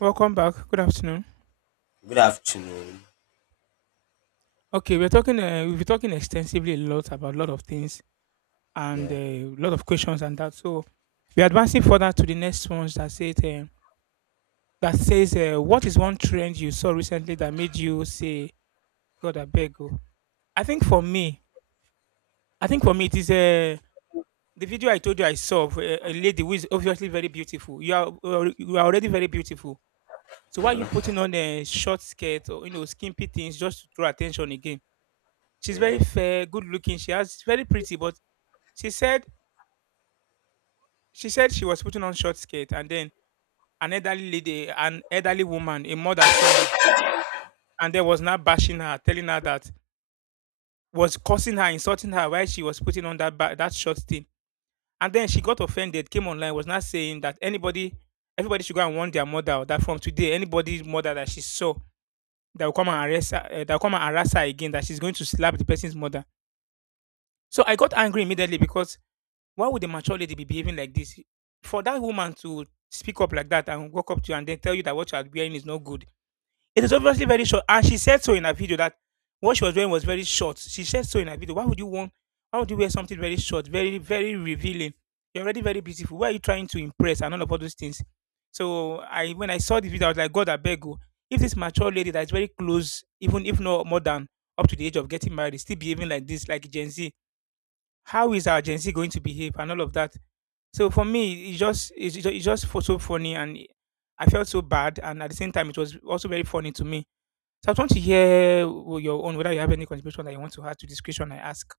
Welcome back. Good afternoon. Good afternoon. Okay, we're talking. We've been talking extensively a lot about a lot of things and Yeah. a lot of questions and that. So we're advancing further to the next ones that say it, that says what is one trend you saw recently that made you say God I beg you. I think for me, I think for me it is the video I told you I saw of a lady who is obviously very beautiful. You are already very beautiful. So why are you putting on a short skirt or you know skimpy things just to draw attention again? She's very Yeah. fair, good looking. She's very pretty, but she said she said she was putting on short skirt, and then an elderly lady, an elderly woman, a mother saw her, and then was now bashing her, telling her that was cursing her, insulting her while she was putting on that short thing. And then she got offended, came online, was not saying that anybody, everybody should go and warn their mother that from today, anybody's mother that she saw that will come and arrest her, eh, that will come and harass her again, that she's going to slap the person's mother. So I got angry immediately because why would a mature lady be behaving like this? For that woman to speak up like that and walk up to you and then tell you that what you are wearing is not good, it is obviously very short. And she said so in her video that what she was wearing was very short. She said so in her video. Why would you want? Why would you wear something very short, very very revealing? You're already very beautiful. Why are you trying to impress and all of all those things? So I When I saw the video, I was like, God, I beg you. If this mature lady that is very close, even if not more than up to the age of getting married, is still behaving like this, like Gen Z, how is our Gen Z going to behave and all of that? So for me, it's just for so funny, I felt so bad, and at the same time, it was also very funny to me. So I want to hear your own whether you have any contribution that you want to add to this question I ask.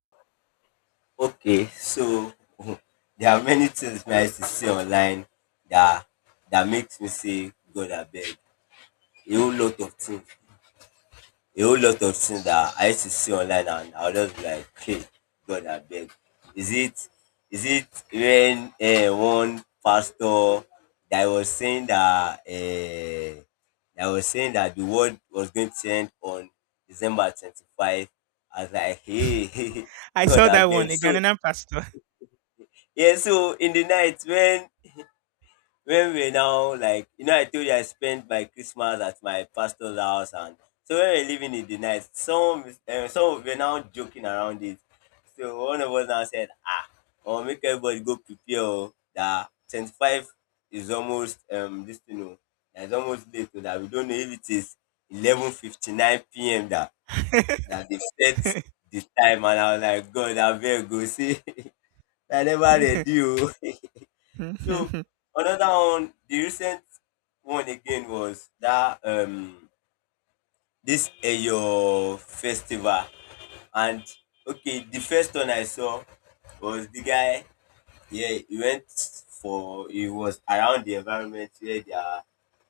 Okay, so there are many things I used to see online that that makes me say God abeg. Beg. A whole lot of things. A whole lot of things that I used to see online and I'll just be like, hey, God, I beg. Is it is it when one pastor that was saying that uh, that was saying that the world was going to end on December 25? I was like, hey, I God, saw I that beg. one, a So, Ghanaian pastor. yeah, so in the night when we now, like, you know, I told you I spent my Christmas at my pastor's house, and so when we we're living in the night, some were now joking around it. So one of us now said, ah, I'll make everybody go prepare oh, that 25 is almost this, you know, that's almost late, so that we don't know if it is 11:59 p.m. that that they set the time. And I was like, God, I beg, go see. I never ready oh. So another one, the recent one again was that this Eyo festival, and okay, the first one I saw was the guy. Yeah, he went for he was around the environment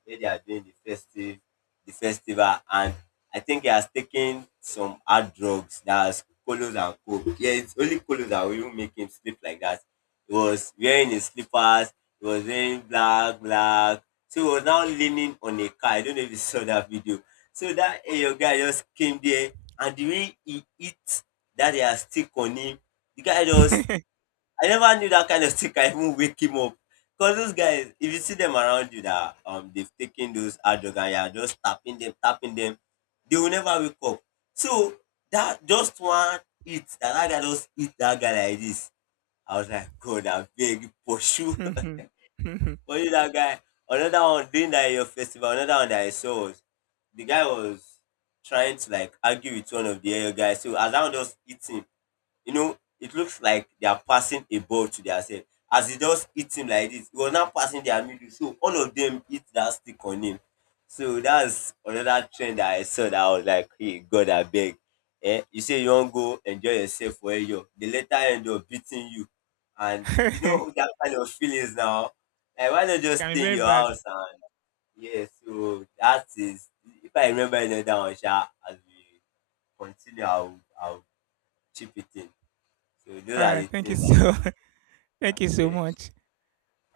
where they are doing the festival, and I think he has taken some hard drugs that has colos and coke. Yeah, it's only colos that will even make him sleep like that. He was wearing his slippers, he was wearing black, black. So he was now leaning on a car. I don't know if you saw that video. So that eh, your guy just came there, and the way he hit that they are stick on him, the guy just — I never knew that kind of thing can even wake him up. Cause those guys, if you see them around you that they've taken those hard drug and you are just tapping them, they will never wake up. So that just one hit, that that guy just hit that guy like this. I was like, God, I beg pursue for you that guy. Another one during that your festival, another one that I saw was the guy was trying to, like, argue with one of the other guys. So as I was just eating, you know, it looks like they are passing a ball to themselves. As he just hit him like this, he was now passing their middle. So all of them hit that stick on him. So that's another trend that I saw that I was like, hey, God, I beg. Eh, you say you don't go enjoy yourself for a year, they later end up beating you. And you know that kind of feelings now. Like, why not just Can be stay in very your bad. house and, yeah, so that is — if I remember another one, sha, as we continue, I'll chip it in. So those All are right, the thank you things that is so still are thank you so fresh. much.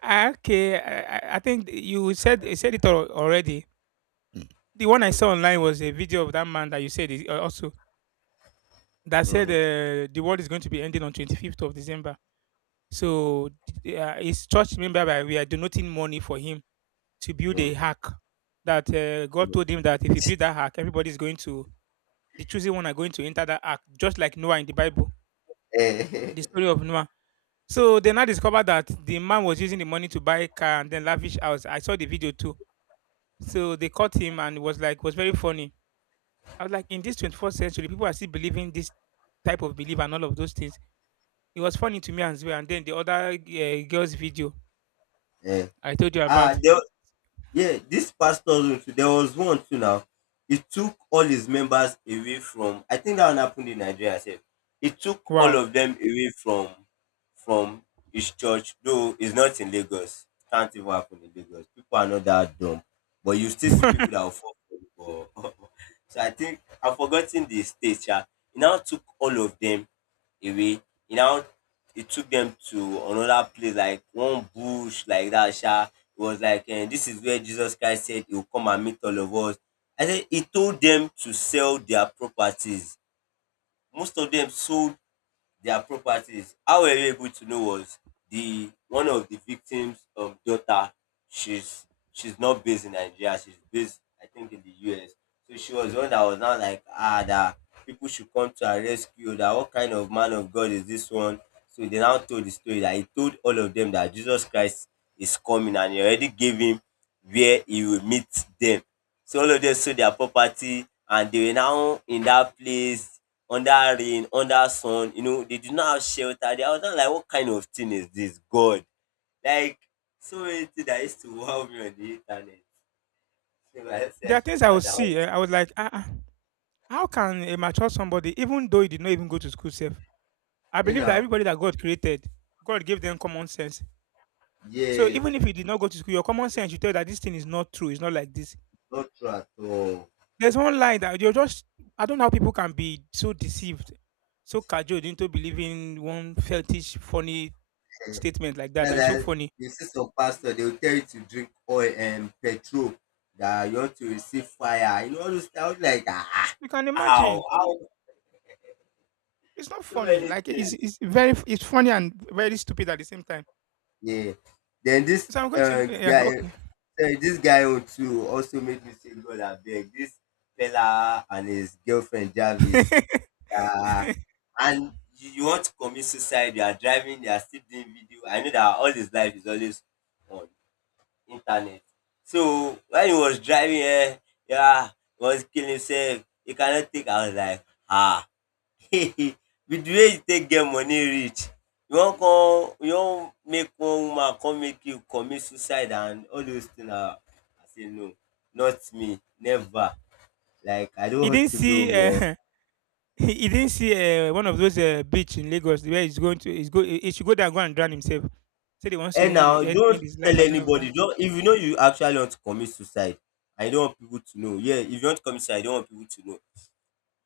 Ah, okay, I think you said it already. The one I saw online was a video of that man that you said is also that said Mm-hmm. The world is going to be ending on 25th of December. So his church member, we are donating money for him to build Mm-hmm. a hack that God told him that if he build that hack, everybody's going to, the chosen one are going to enter that ark, just like Noah in the Bible, Eh, the story of Noah. So they now discovered that the man was using the money to buy a car and then lavish house. I saw the video too. So they caught him and it was like, was very funny. I was like, in this 21st century, people are still believing this type of belief and all of those things. It was funny to me as well. And then the other girl's video eh. I told you Ah, about. there, yeah, this pastor, room too, there was one too now. It took all his members away from — I think that one happened in Nigeria sef. It took all Wow. of them away from his church, though it's not in Lagos. Can't even happen in Lagos. People are not that dumb. But you still see There people that will fall for it. But so I think I've forgotten the state. Yeah. It now took all of them away. He now — it took them to another place, like one bush, like that. Sha. It was like, eh, this is where Jesus Christ said he will come and meet all of us. I said he told them to sell their properties. Most of them sold their properties. How were you able to know? Was the one of the victims of daughter, she's she's not based in Nigeria, she's based I think in the US. So she was the one that was now like, ah, that people should come to her rescue, that what kind of man of God is this one? So they now told the story that he told all of them that Jesus Christ is coming and he already gave him where he will meet them. So all of them sold their property and they were now in that place under rain, under sun, you know, they do not have shelter. They — I was not like, what kind of thing is this? God. Like, so many things that used to wow me on the internet. So I said I are should things I would add that one. see. Eh, I was like, ah, ah, how can a mature somebody, even though he did not even go to school safe? I You believe that know, everybody that God created, God gave them common sense. So yes, even if you did not go to school, your common sense you tell that this thing is not true. It's not like this. not true at all. There's one line that you're just. I don't know how people can be so deceived, so cajoled into believing one fetish funny statement like that. That's That's so like — funny. you see some pastor, they will tell you to drink oil and petrol that you want to receive fire. You know, all those things. I was like, ah, You can how? imagine How? it's not So funny. many Like it's things. it's very it's funny and very stupid at the same time. Yeah. Then So I'm going to yeah okay. This guy on too also made me say, God, I beg. This fella and his girlfriend Jarvis, uh, and you want to commit suicide. You are driving. They are still doing video. I know that all his life is always on internet. So when he was driving, eh, yeah, he was killing himself. He cannot think. I was like, ah. With the way you take get money reach, you wan make one woman con make you commit suicide and all those things. I say no, not me, never. Like I don't He want didn't to know see bro. He didn't see one of those beach in Lagos where he's going to he's go he should go there and go and drown himself. Said he wants to And now end don't his life tell and all of that. anybody, don't — if you know you actually want to commit suicide, I don't want people to know, yeah, if you want to commit suicide you don't want people to know,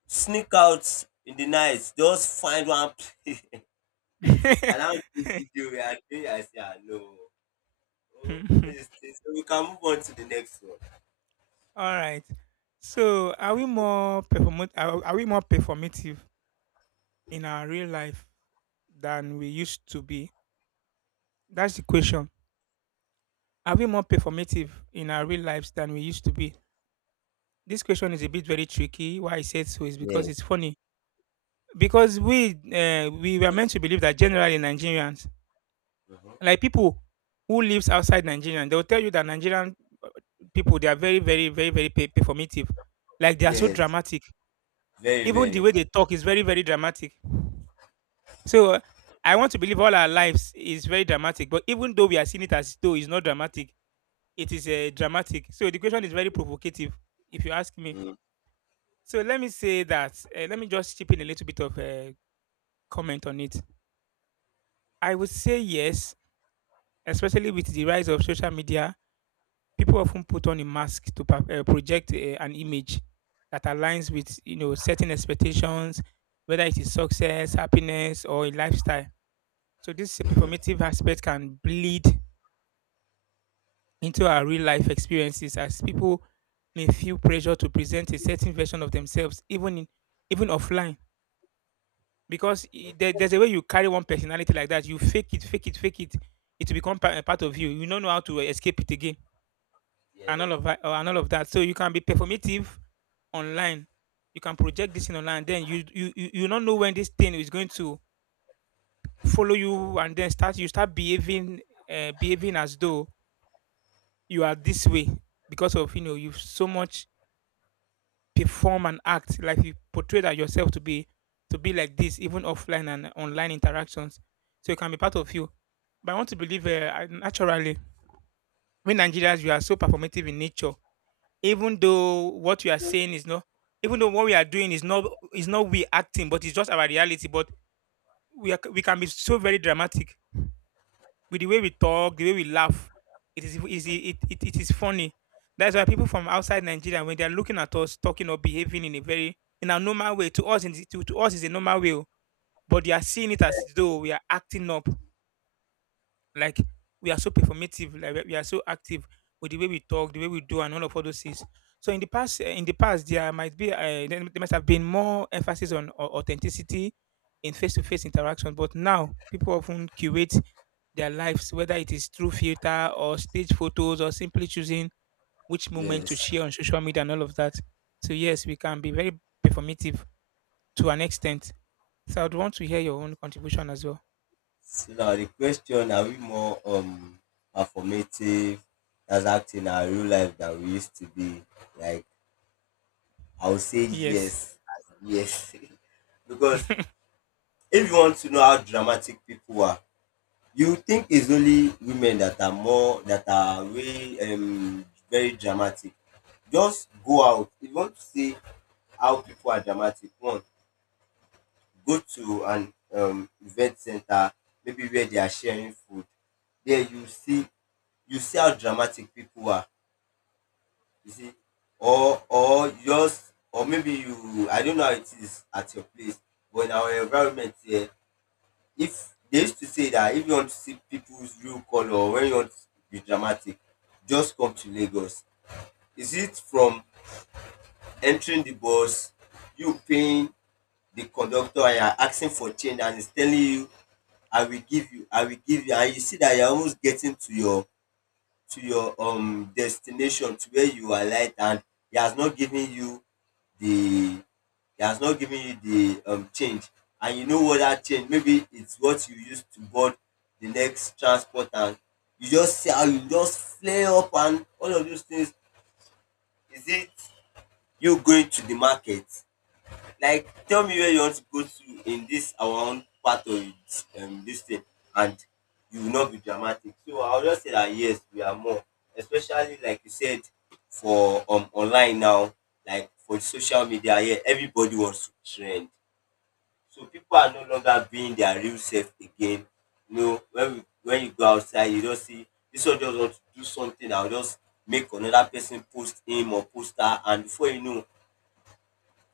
sneak out in the night, just find one place around where — I say ah no. Oh, it's- we can move on to the next one. All right. So are we more are we more performative in our real life than we used to be? That's the question. Are we more performative in our real lives than we used to be? This question is a bit very tricky. Why I said so is because Yes. it's funny. Because we were meant to believe that generally Nigerians, Mhm. like people who lives outside Nigeria, they will tell you that Nigerian uh, people they are very very very very performative. Like they are so Yes. dramatic. Very, Even the very. way they talk is very very dramatic. So I want to believe all our lives is very dramatic. But even though we are seeing it as though it's not dramatic, it is dramatic. So the question is very provocative, if you ask me. Mm-hmm. So let me say that, let me just chip in a little bit of a comment on it. I would say yes, especially with the rise of social media, people often put on a mask to project an image that aligns with, you know, certain expectations, whether it is success, happiness, or a lifestyle. So this performative aspect can bleed into our real life experiences as people may feel pressure to present a certain version of themselves, even offline because there's a way you carry one personality like that. You fake it, fake it, fake it. It will become a part of you. You don't know how to escape it again, and Yes. all of that, and all of that. So you can be performative online. You can project this in online. Then you don't know when this thing is going to follow you, and then start behaving behaving as though you are this way because of you know you've so much perform and act like you portray that yourself to be like this, even offline and online interactions. So it can be part of you. But I want to believe naturally, we Nigerians, we are so performative in nature. Even though what we are saying is not, even though what we are doing is not we acting, but it's just our reality. But we are, we can be so very dramatic with the way we talk, the way we laugh, it is funny. That's why people from outside Nigeria, when they're looking at us talking or behaving in a very in a normal way, to us is a normal way, oh, but they are seeing it as though we are acting up, like we are so performative, like we are so active with the way we talk, the way we do, and all of all those things. So in the past, eh, in the past, there might be there must have been more emphasis on authenticity in face-to-face interaction, but now people often curate their lives, whether it is through filter or stage photos or simply choosing which moment to Yes. share on social media and all of that. So yes, we can be very performative to an extent. So I'd want to hear your own contribution as well. So now the question: Are we more performative as acting our real life than we used to be? Like, I would say Yes. yes, yes, because if you want to know how dramatic people are — you think it's only women that are more, that are way very dramatic. Just go out. If you want to see how people are dramatic, one, go to an event center, maybe where they are sharing food. There you see — you see how dramatic people are. You see, or just, or maybe you — I don't know how it is at your place, but in our environment here, if they used to say that if you want to see people's real color, or when you want to be dramatic, just come to Lagos. Is it from entering the bus, you paying the conductor and you're asking for change and he's telling you, I will give you, I will give you, and you see that you're almost getting to your destination, to where you are light, and he has not given you the — he has not given you the change, and you know what that change — maybe it's what you use to board the next transport. And you just see how you just flare up and all of those things. Is it you going to the market? Like tell me where you want to go to in this our own part of it, this thing, and you will not be dramatic. So I will just say dat yes we are more, especially like you said, for online now, like for social media here everybody wants to trend. So people are no longer being their real self again. You know when we — when you go outside you just see dis one just want to do something and just make another person post him or post her, and before you know,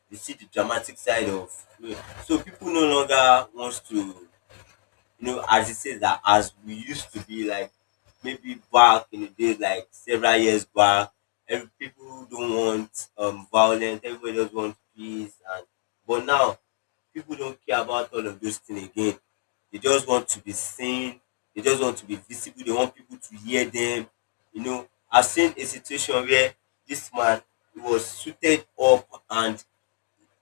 you see the dramatic side of, you know, so people no longer wants to, you know, as it says that as we used to be, like maybe back in the days like several years back, every people don't want violence, everybody just want peace. And but now people don't care about all of those things again, they just want to be seen, they just want to be visible, they want people to hear them, you know. I've seen a situation where this man he was suited up and,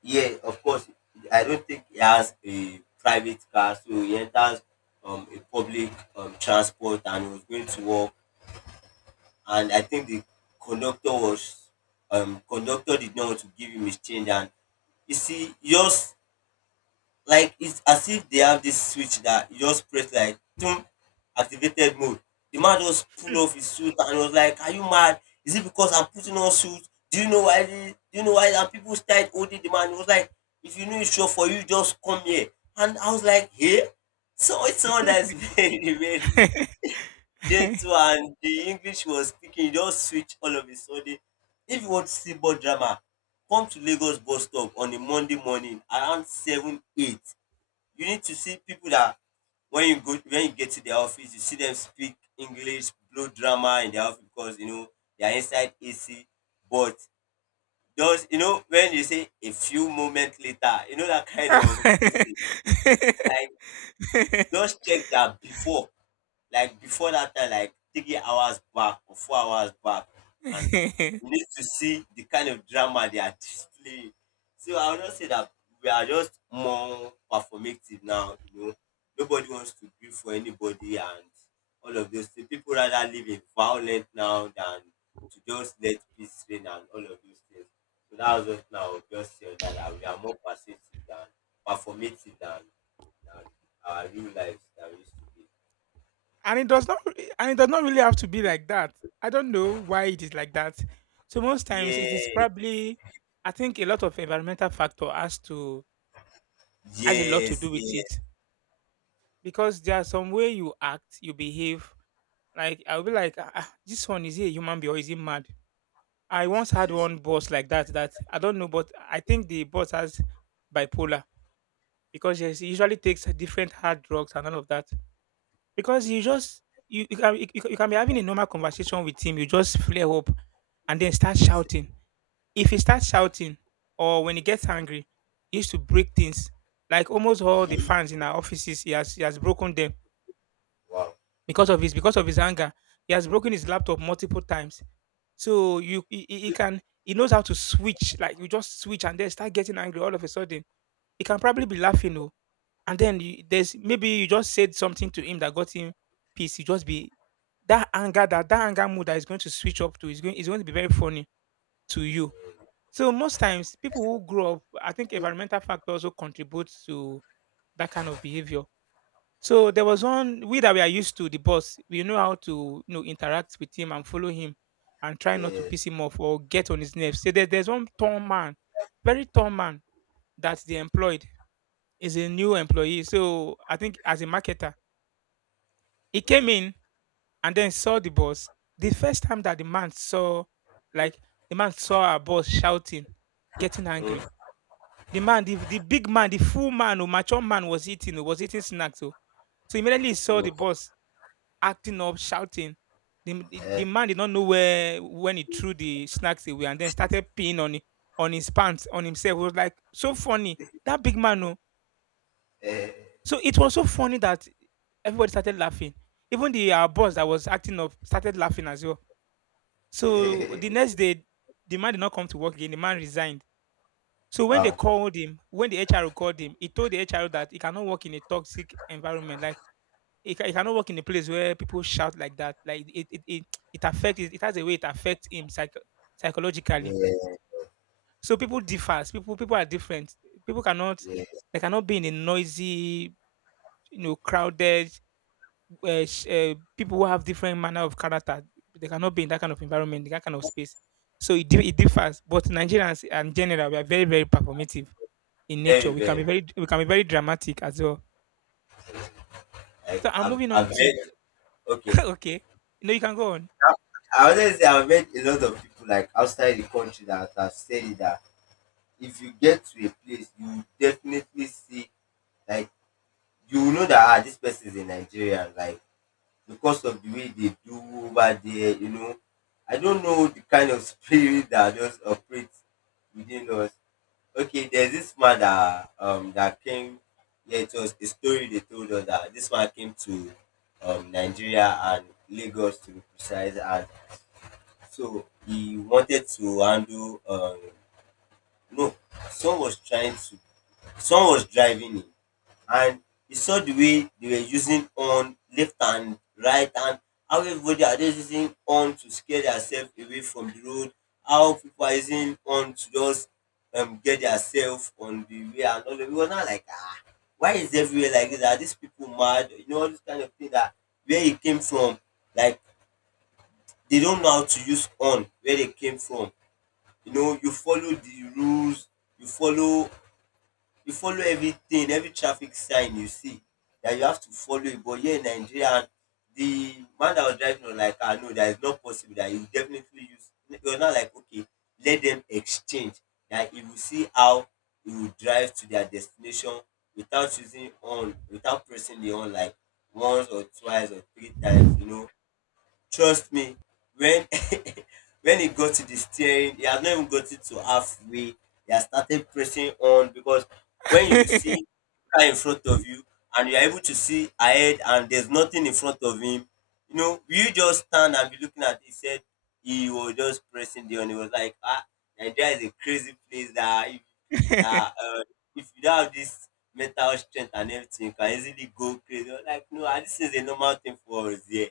yeah, of course. I don't think he has a private car, so he enters a public transport and he was going to work. And I think the conductor was conductor did not want to give him his change. And you see, yours, like it's as if they have this switch that you just press, like, "Tum," activated mode. The man just pull off his suit and was like, Are you mad? Is it because I'm putting on suit? Do you know why the, do you know why — and people started holding the man? He was like, if you know it's sure for you, just come here. And I was like, "Here." So it's someone that's very, very gentle, and the English he was speaking, he just switch all of a sudden. If you want to see more drama, come to Lagos bus stop on a Monday morning around 7 8. You need to see people that when you get to their office, you see them speak English, blow drama in their office because you know they are inside AC. But those, you know, when you say a few moments later, you know, that kind of this thing, like just check that before, like before that time, like 3 hours back or 4 hours back, and you need to see the kind of drama they are displaying. So I will not say that we are just more performative now, you know. Nobody wants to grieve for anybody and all of those things. People rather live in violent now than to just let peace reign and all of those things. So that was just now I would just say on that, that we are more persuasive than performative than our real lives that we used to be. And it does not and it does not really have to be like that. I don't know why it is like that. So most times it is Yes, probably I think a lot of environmental factor has to has a lot to yes, do with it. Because there's some way you act, you behave. Like I'll be like, ah, ah, this one is he a human being or is he mad? I once had yes. one boss like that. That I don't know, but I think the boss has bipolar because yes, he usually takes different hard drugs and all of that. Because you Okay. just You can, you can be having a normal conversation with him, you just flare up and then start shouting. If he starts shouting or when he gets angry, he used to break things. Like almost all the fans in our offices, he has broken them Wow. Because of his anger. He has broken his laptop multiple times. So you he knows how to switch. Like you just switch and then start getting angry all of a sudden. He can probably be laughing, oh, and then there's maybe you just said something to him that got him peace. You just be that anger, that that anger mood that is going to switch up to is going to be very funny to you. So most times people who grow up, I think environmental factor also contributes to that kind of behavior. So there was one, we that we are used to the boss. We know how to, you know, interact with him and follow him and try not to piss Yes. him off or get on his nerves. So there's one tall man, very tall man, that they employed, is a new employee. So I think as a marketer, he came in and then saw the boss. The first time that the man saw, like, the man saw our boss shouting, getting Mhm, angry. The man, the big man, the full man, or mature man was eating, oh, was eating snacks. Oh. So immediately he saw mhm, the mhm. boss acting up, shouting. The Eh, man did not know where when he threw the snacks away and then started peeing on, on his pants, on himself. It was like so funny. That big man, oh. eh. So it was so funny that everybody started laughing. Even the boss that was acting up started laughing as well. So the next day, the man did not come to work again. The man resigned. So when they Wow. called him, when the HR called him, he told the HR that he cannot work in a toxic environment. Like, it cannot work in a place where people shout like that. Like it affects has a way it affects him Yeah, psychologically. So people differs. People are different. People cannot, yeah. they cannot be in a noisy, you know, crowded. People who have different manner of character, they cannot be in that kind of environment, in that kind of space. So it differs. But Nigerians in general, we are very performative in nature. Very, We can be very. very, we can be very dramatic as well. Like So I'm I've, moving on I've to met. Okay. okay. No, you can go I always say I've met a lot of people like outside the country that have said it that if you get to a place, you definitely see, like, you will know that, ah, this person is a Nigerian. Like because of the way they do over there, you know. I don't know the kind of spirit that just operates within us. Okay, there's this man that that came, yeah, it was a story they told us that this man came to Nigeria and Lagos to be precise, and so he wanted to handle no, someone was trying to, someone was driving him, and you saw the way they were using on left and right, and how everybody are just using on to scare themselves away from the road, how people are using on to just get themselves on the way and all that. We were not like, ah, why is everywhere like this? Are these people mad? You know, all this kind of thing that where it came from, like they don't know how to use on where they came from. You know, you follow the rules, you follow you follow everything, every traffic sign you see that you have to follow it. But here in Nigeria, the man that was driving was like, I know that is not possible. That you definitely use. You're not like, okay, let them exchange. That you will see how you will drive to their destination without using on, without pressing the on like once or twice or three times, on. you know. Trust me, when when he got to the steering, he has not even got it to halfway. He has started pressing on because when you see car in front of you and you are able to see ahead and there's nothing in front of him, you know, you just stand and be looking at it. He said he was just pressing there and he was like, ah, Nigeria is a crazy place that that uh, if you don't have this mental strength and everything, you can easily go crazy. I was like, no, ah, this is a normal thing for us here.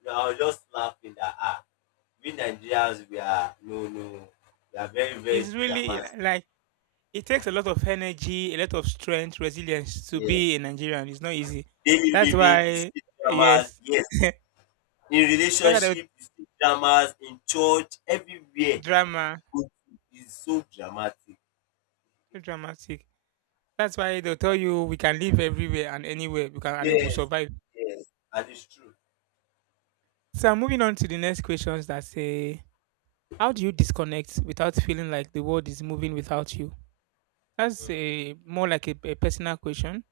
You know, I was just laughing that, ah, we Nigerians we are, no, no, we are very, very it's really dramatic. like it takes a lot of energy, a lot of strength, resilience to Yeah. be a Nigerian. It's not easy. Daily That's living, you why, see dramas. yes, Yes, that's in why the relationship, you see dramas. In church, everywhere you drama, go to is so dramatic. so dramatic. That's why they'll tell you we can live everywhere and anywhere, we can and it will Yes, survive. yes, and it's true. So I'm moving on to the next questions that say, how do you disconnect without feeling like the world is moving without you? That's Mm. a more like a, personal question.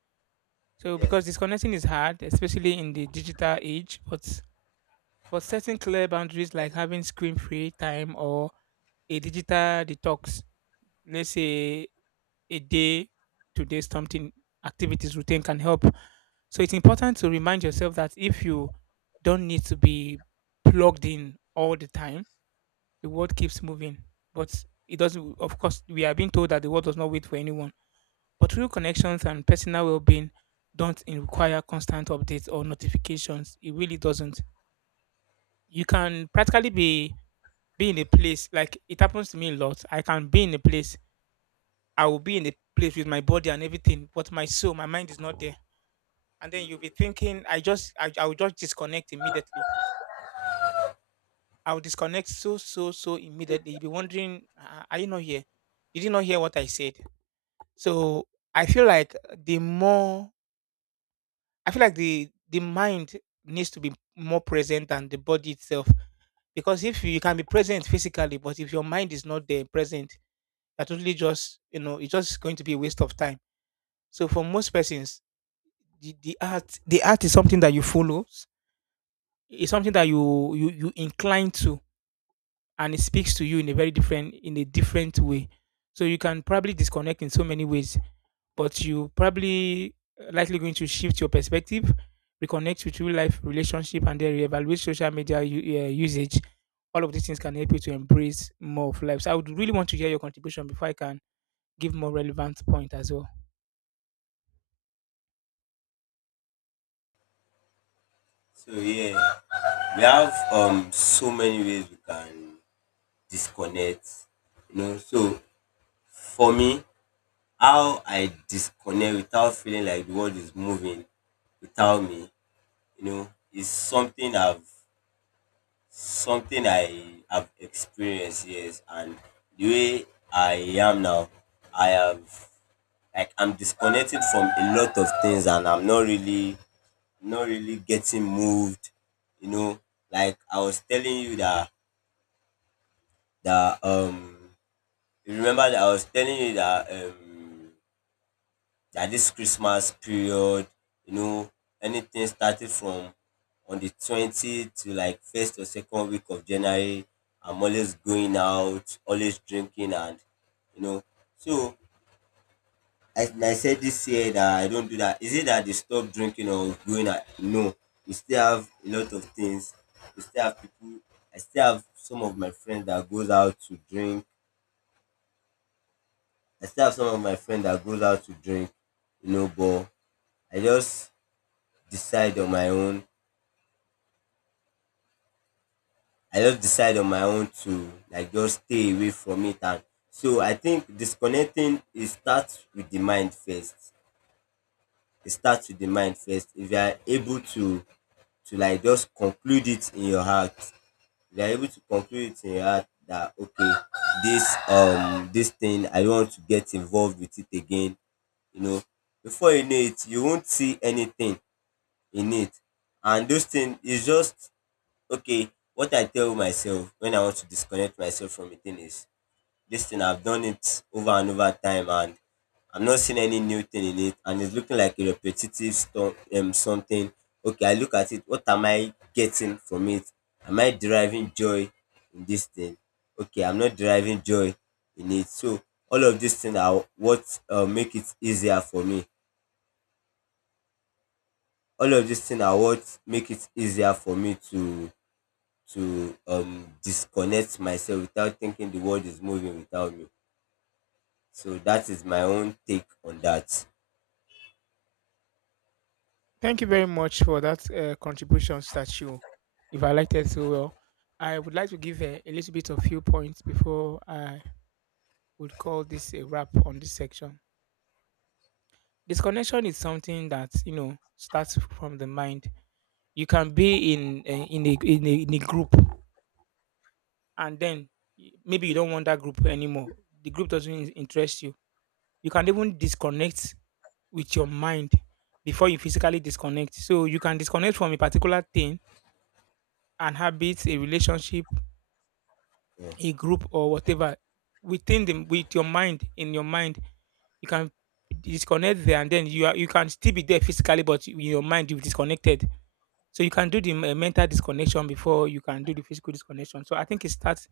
So because Yes. disconnecting is hard, especially in the digital age, but setting clear boundaries like having screen-free time or a digital detox, let's say a day to day something activities routine can help. So it's important to remind yourself that if you don't need to be plugged in all the time, the world keeps moving. But it doesn't, of course we are being told that the world does not wait for anyone. But real connections and personal well being don't in- require constant updates or notifications. It really doesn't. You can practically be in a place, like it happens to me a lot. I can be in a place, I will be in a place with my body and everything, but my soul, my mind is not there. And then you'll be thinking, I just, I will just disconnect immediately. I will disconnect so immediately. You'll be wondering, "Ah, are you not here? You did not hear what I said?" So I feel like the more, I feel like the mind needs to be more present than the body itself. Because if you, you can be present physically, but if your mind is not there present, are totally just, you know, it's just going to be a waste of time. So for most persons, the art the art is something that you follow. It's something that you you incline to, and it speaks to you in a very different, in a different way. So you can probably disconnect in so many ways, but you probably likely going to shift your perspective, reconnect with real life relationship and then reevaluate social media usage. All of these things can help you to embrace more of life. So I would really want to hear your contribution before I can give more relevant point as well. So yeah, we have so many ways we can disconnect, you know. So for me, how I disconnect without feeling like the world is moving without me, you know, is something I've something I have experienced, yes. And the way I am now, I have, like, I'm disconnected from a lot of things, and I'm not really getting moved, you know. Like I was telling you that that um you remember that I was telling you that that this Christmas period, you know, anything started from on the 20th to like first or second week of January, I'm always going out, always drinking and you know. So I said this year that I don't do that. Is it that they stop drinking or going out? No. We still have a lot of things. We still have people. I still have some of my friends that goes out to drink. I still have some of my friends that goes out to drink, you know, but I just decide on my own. I just decide on my own to like just stay away from it. And so I think disconnecting it starts with the mind first. It starts with the mind first. If you are able to like just conclude it in your heart, if you are able to conclude it in your heart that okay, this thing I don't want to get involved with it again, you know, before you know it, you won't see anything in it. And those things is just okay. What I tell myself when I want to disconnect myself from a thing is this thing I've done it over and over time, and I'm not seeing any new thing in it, and it's looking like a repetitive something. Okay, I look at it. What am I getting from it? Am I deriving joy in this thing? Okay, I'm not deriving joy in it. So all of these things are what make it easier for me. All of these things are what make it easier for me to disconnect myself without thinking the world is moving without me. So that is my own take on that. Thank you very much for that contribution, statue. If I liked it so well, I would like to give a little bit of few points before I would call this a wrap on this section. Disconnection is something that, you know, starts from the mind. You can be in a group, and then maybe you don't want that group anymore. The group doesn't interest you. You can even disconnect with your mind before you physically disconnect. So you can disconnect from a particular thing, an habit, a relationship, Yeah. a group or whatever within them, with your mind, in your mind you can disconnect there, and then you are, you can still be there physically but in your mind you've disconnected. So you can do the mental disconnection before you can do the physical disconnection. So I think it starts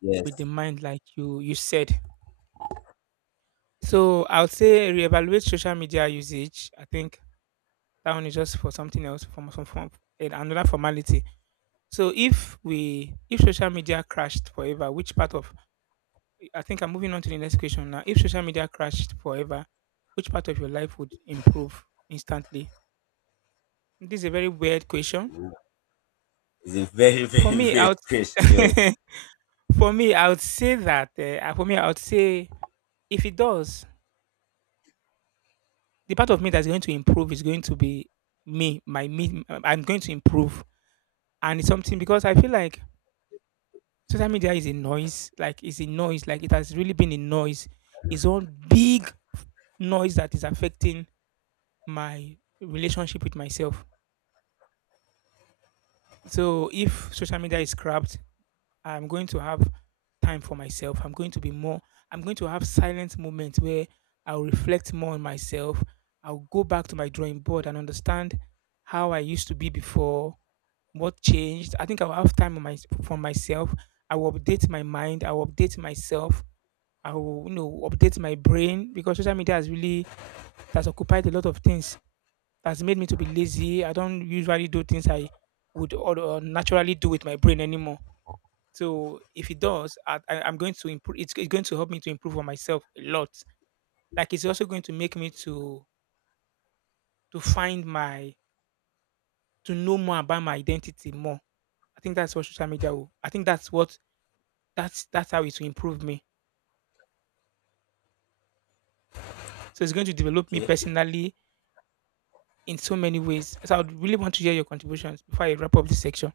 Yes, with the mind, like you said. So I'll say reevaluate social media usage. I think that one is just for something else, from some form, another formality. So if social media crashed forever, which part of, I think I'm moving on to the next question now. If social media crashed forever, which part of your life would improve instantly? This is a very weird question. it's a very, For very me, I great would question. for me, I would say that for me, I would say if it does, the part of me that's going to improve is going to be me, my me. I'm going to improve, and it's something because I feel like social media is a noise. Like it's a noise. Like it has really been a noise. It's one big noise that is affecting my relationship with myself. So if social media is scrapped, I'm going to have time for myself. I'm going to be more, I'm going to have silent moments where I'll reflect more on myself. I'll go back to my drawing board and understand how I used to be before, what changed. I think I'll have time on for myself. I will update my mind. I will update myself. I will, you know, update my brain because social media has really, it has occupied a lot of things, has made me to be lazy. I don't usually do things I would or, naturally do with my brain anymore. So if it does, I'm going to improve. It's going to help me to improve on myself a lot. Like it's also going to make me to find my, to know more about my identity more. I think that's what social media will. I think that's what that's how it will improve me. So it's going to develop me Okay. personally in so many ways. So I would really want to hear your contributions before I wrap up this section.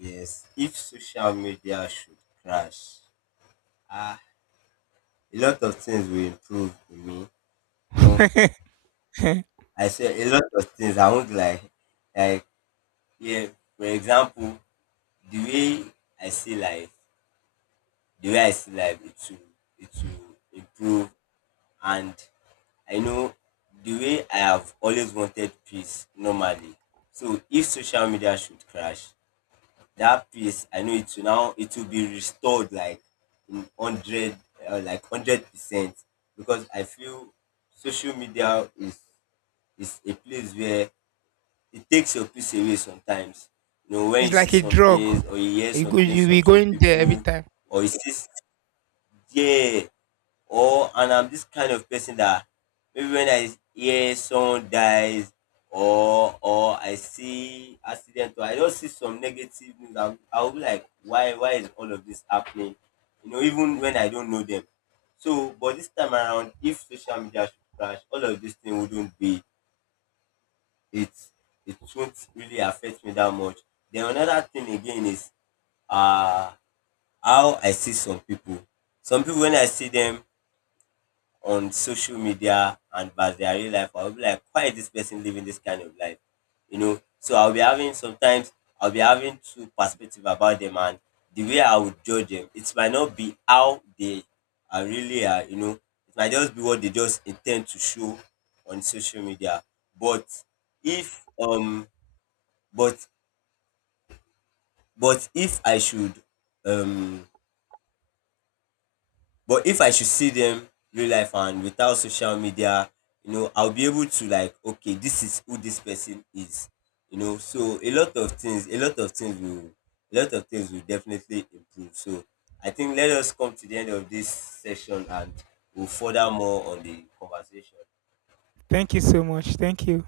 Yes. If social media should crash, ah, a lot of things will improve in me. You know, I say a lot of things. I won't like, like, yeah. For example, the way I see life, the way I see life, it will, improve. And I know the way I have always wanted peace normally. So if social media should crash, that peace I know it will now it will be restored, like in hundred like 100%, because I feel social media is a place where it takes your peace away sometimes. You know when It's you see like a some drug. things or you hear You go, some things you be from some going there every people, time. or you see, yeah, or and I'm this kind of person that maybe when I hear someone dies or I see accident, or I just see some negative news, I'll be like, why is all of this happening? You know, even when I don't know them. So, but this time around, if social media should crash, all of this thing wouldn't be it. It won't really affect me that much. Then another thing again is uh how I see some people. Some people when I see them, on social media and versus their real life, I'll be like, why is this person living this kind of life? You know, so I'll be having sometimes I'll be having two perspective about them, and the way I would judge them, it might not be how they are really are, you know, it might just be what they just intend to show on social media. But if but but if I should um But if I should see them real life and without social media, you know, I'll be able to like, okay, this is who this person is. You know, so a lot of things, a lot of things will definitely improve. So I think let us come to the end of this session and we'll further more on the conversation. Thank you so much. Thank you.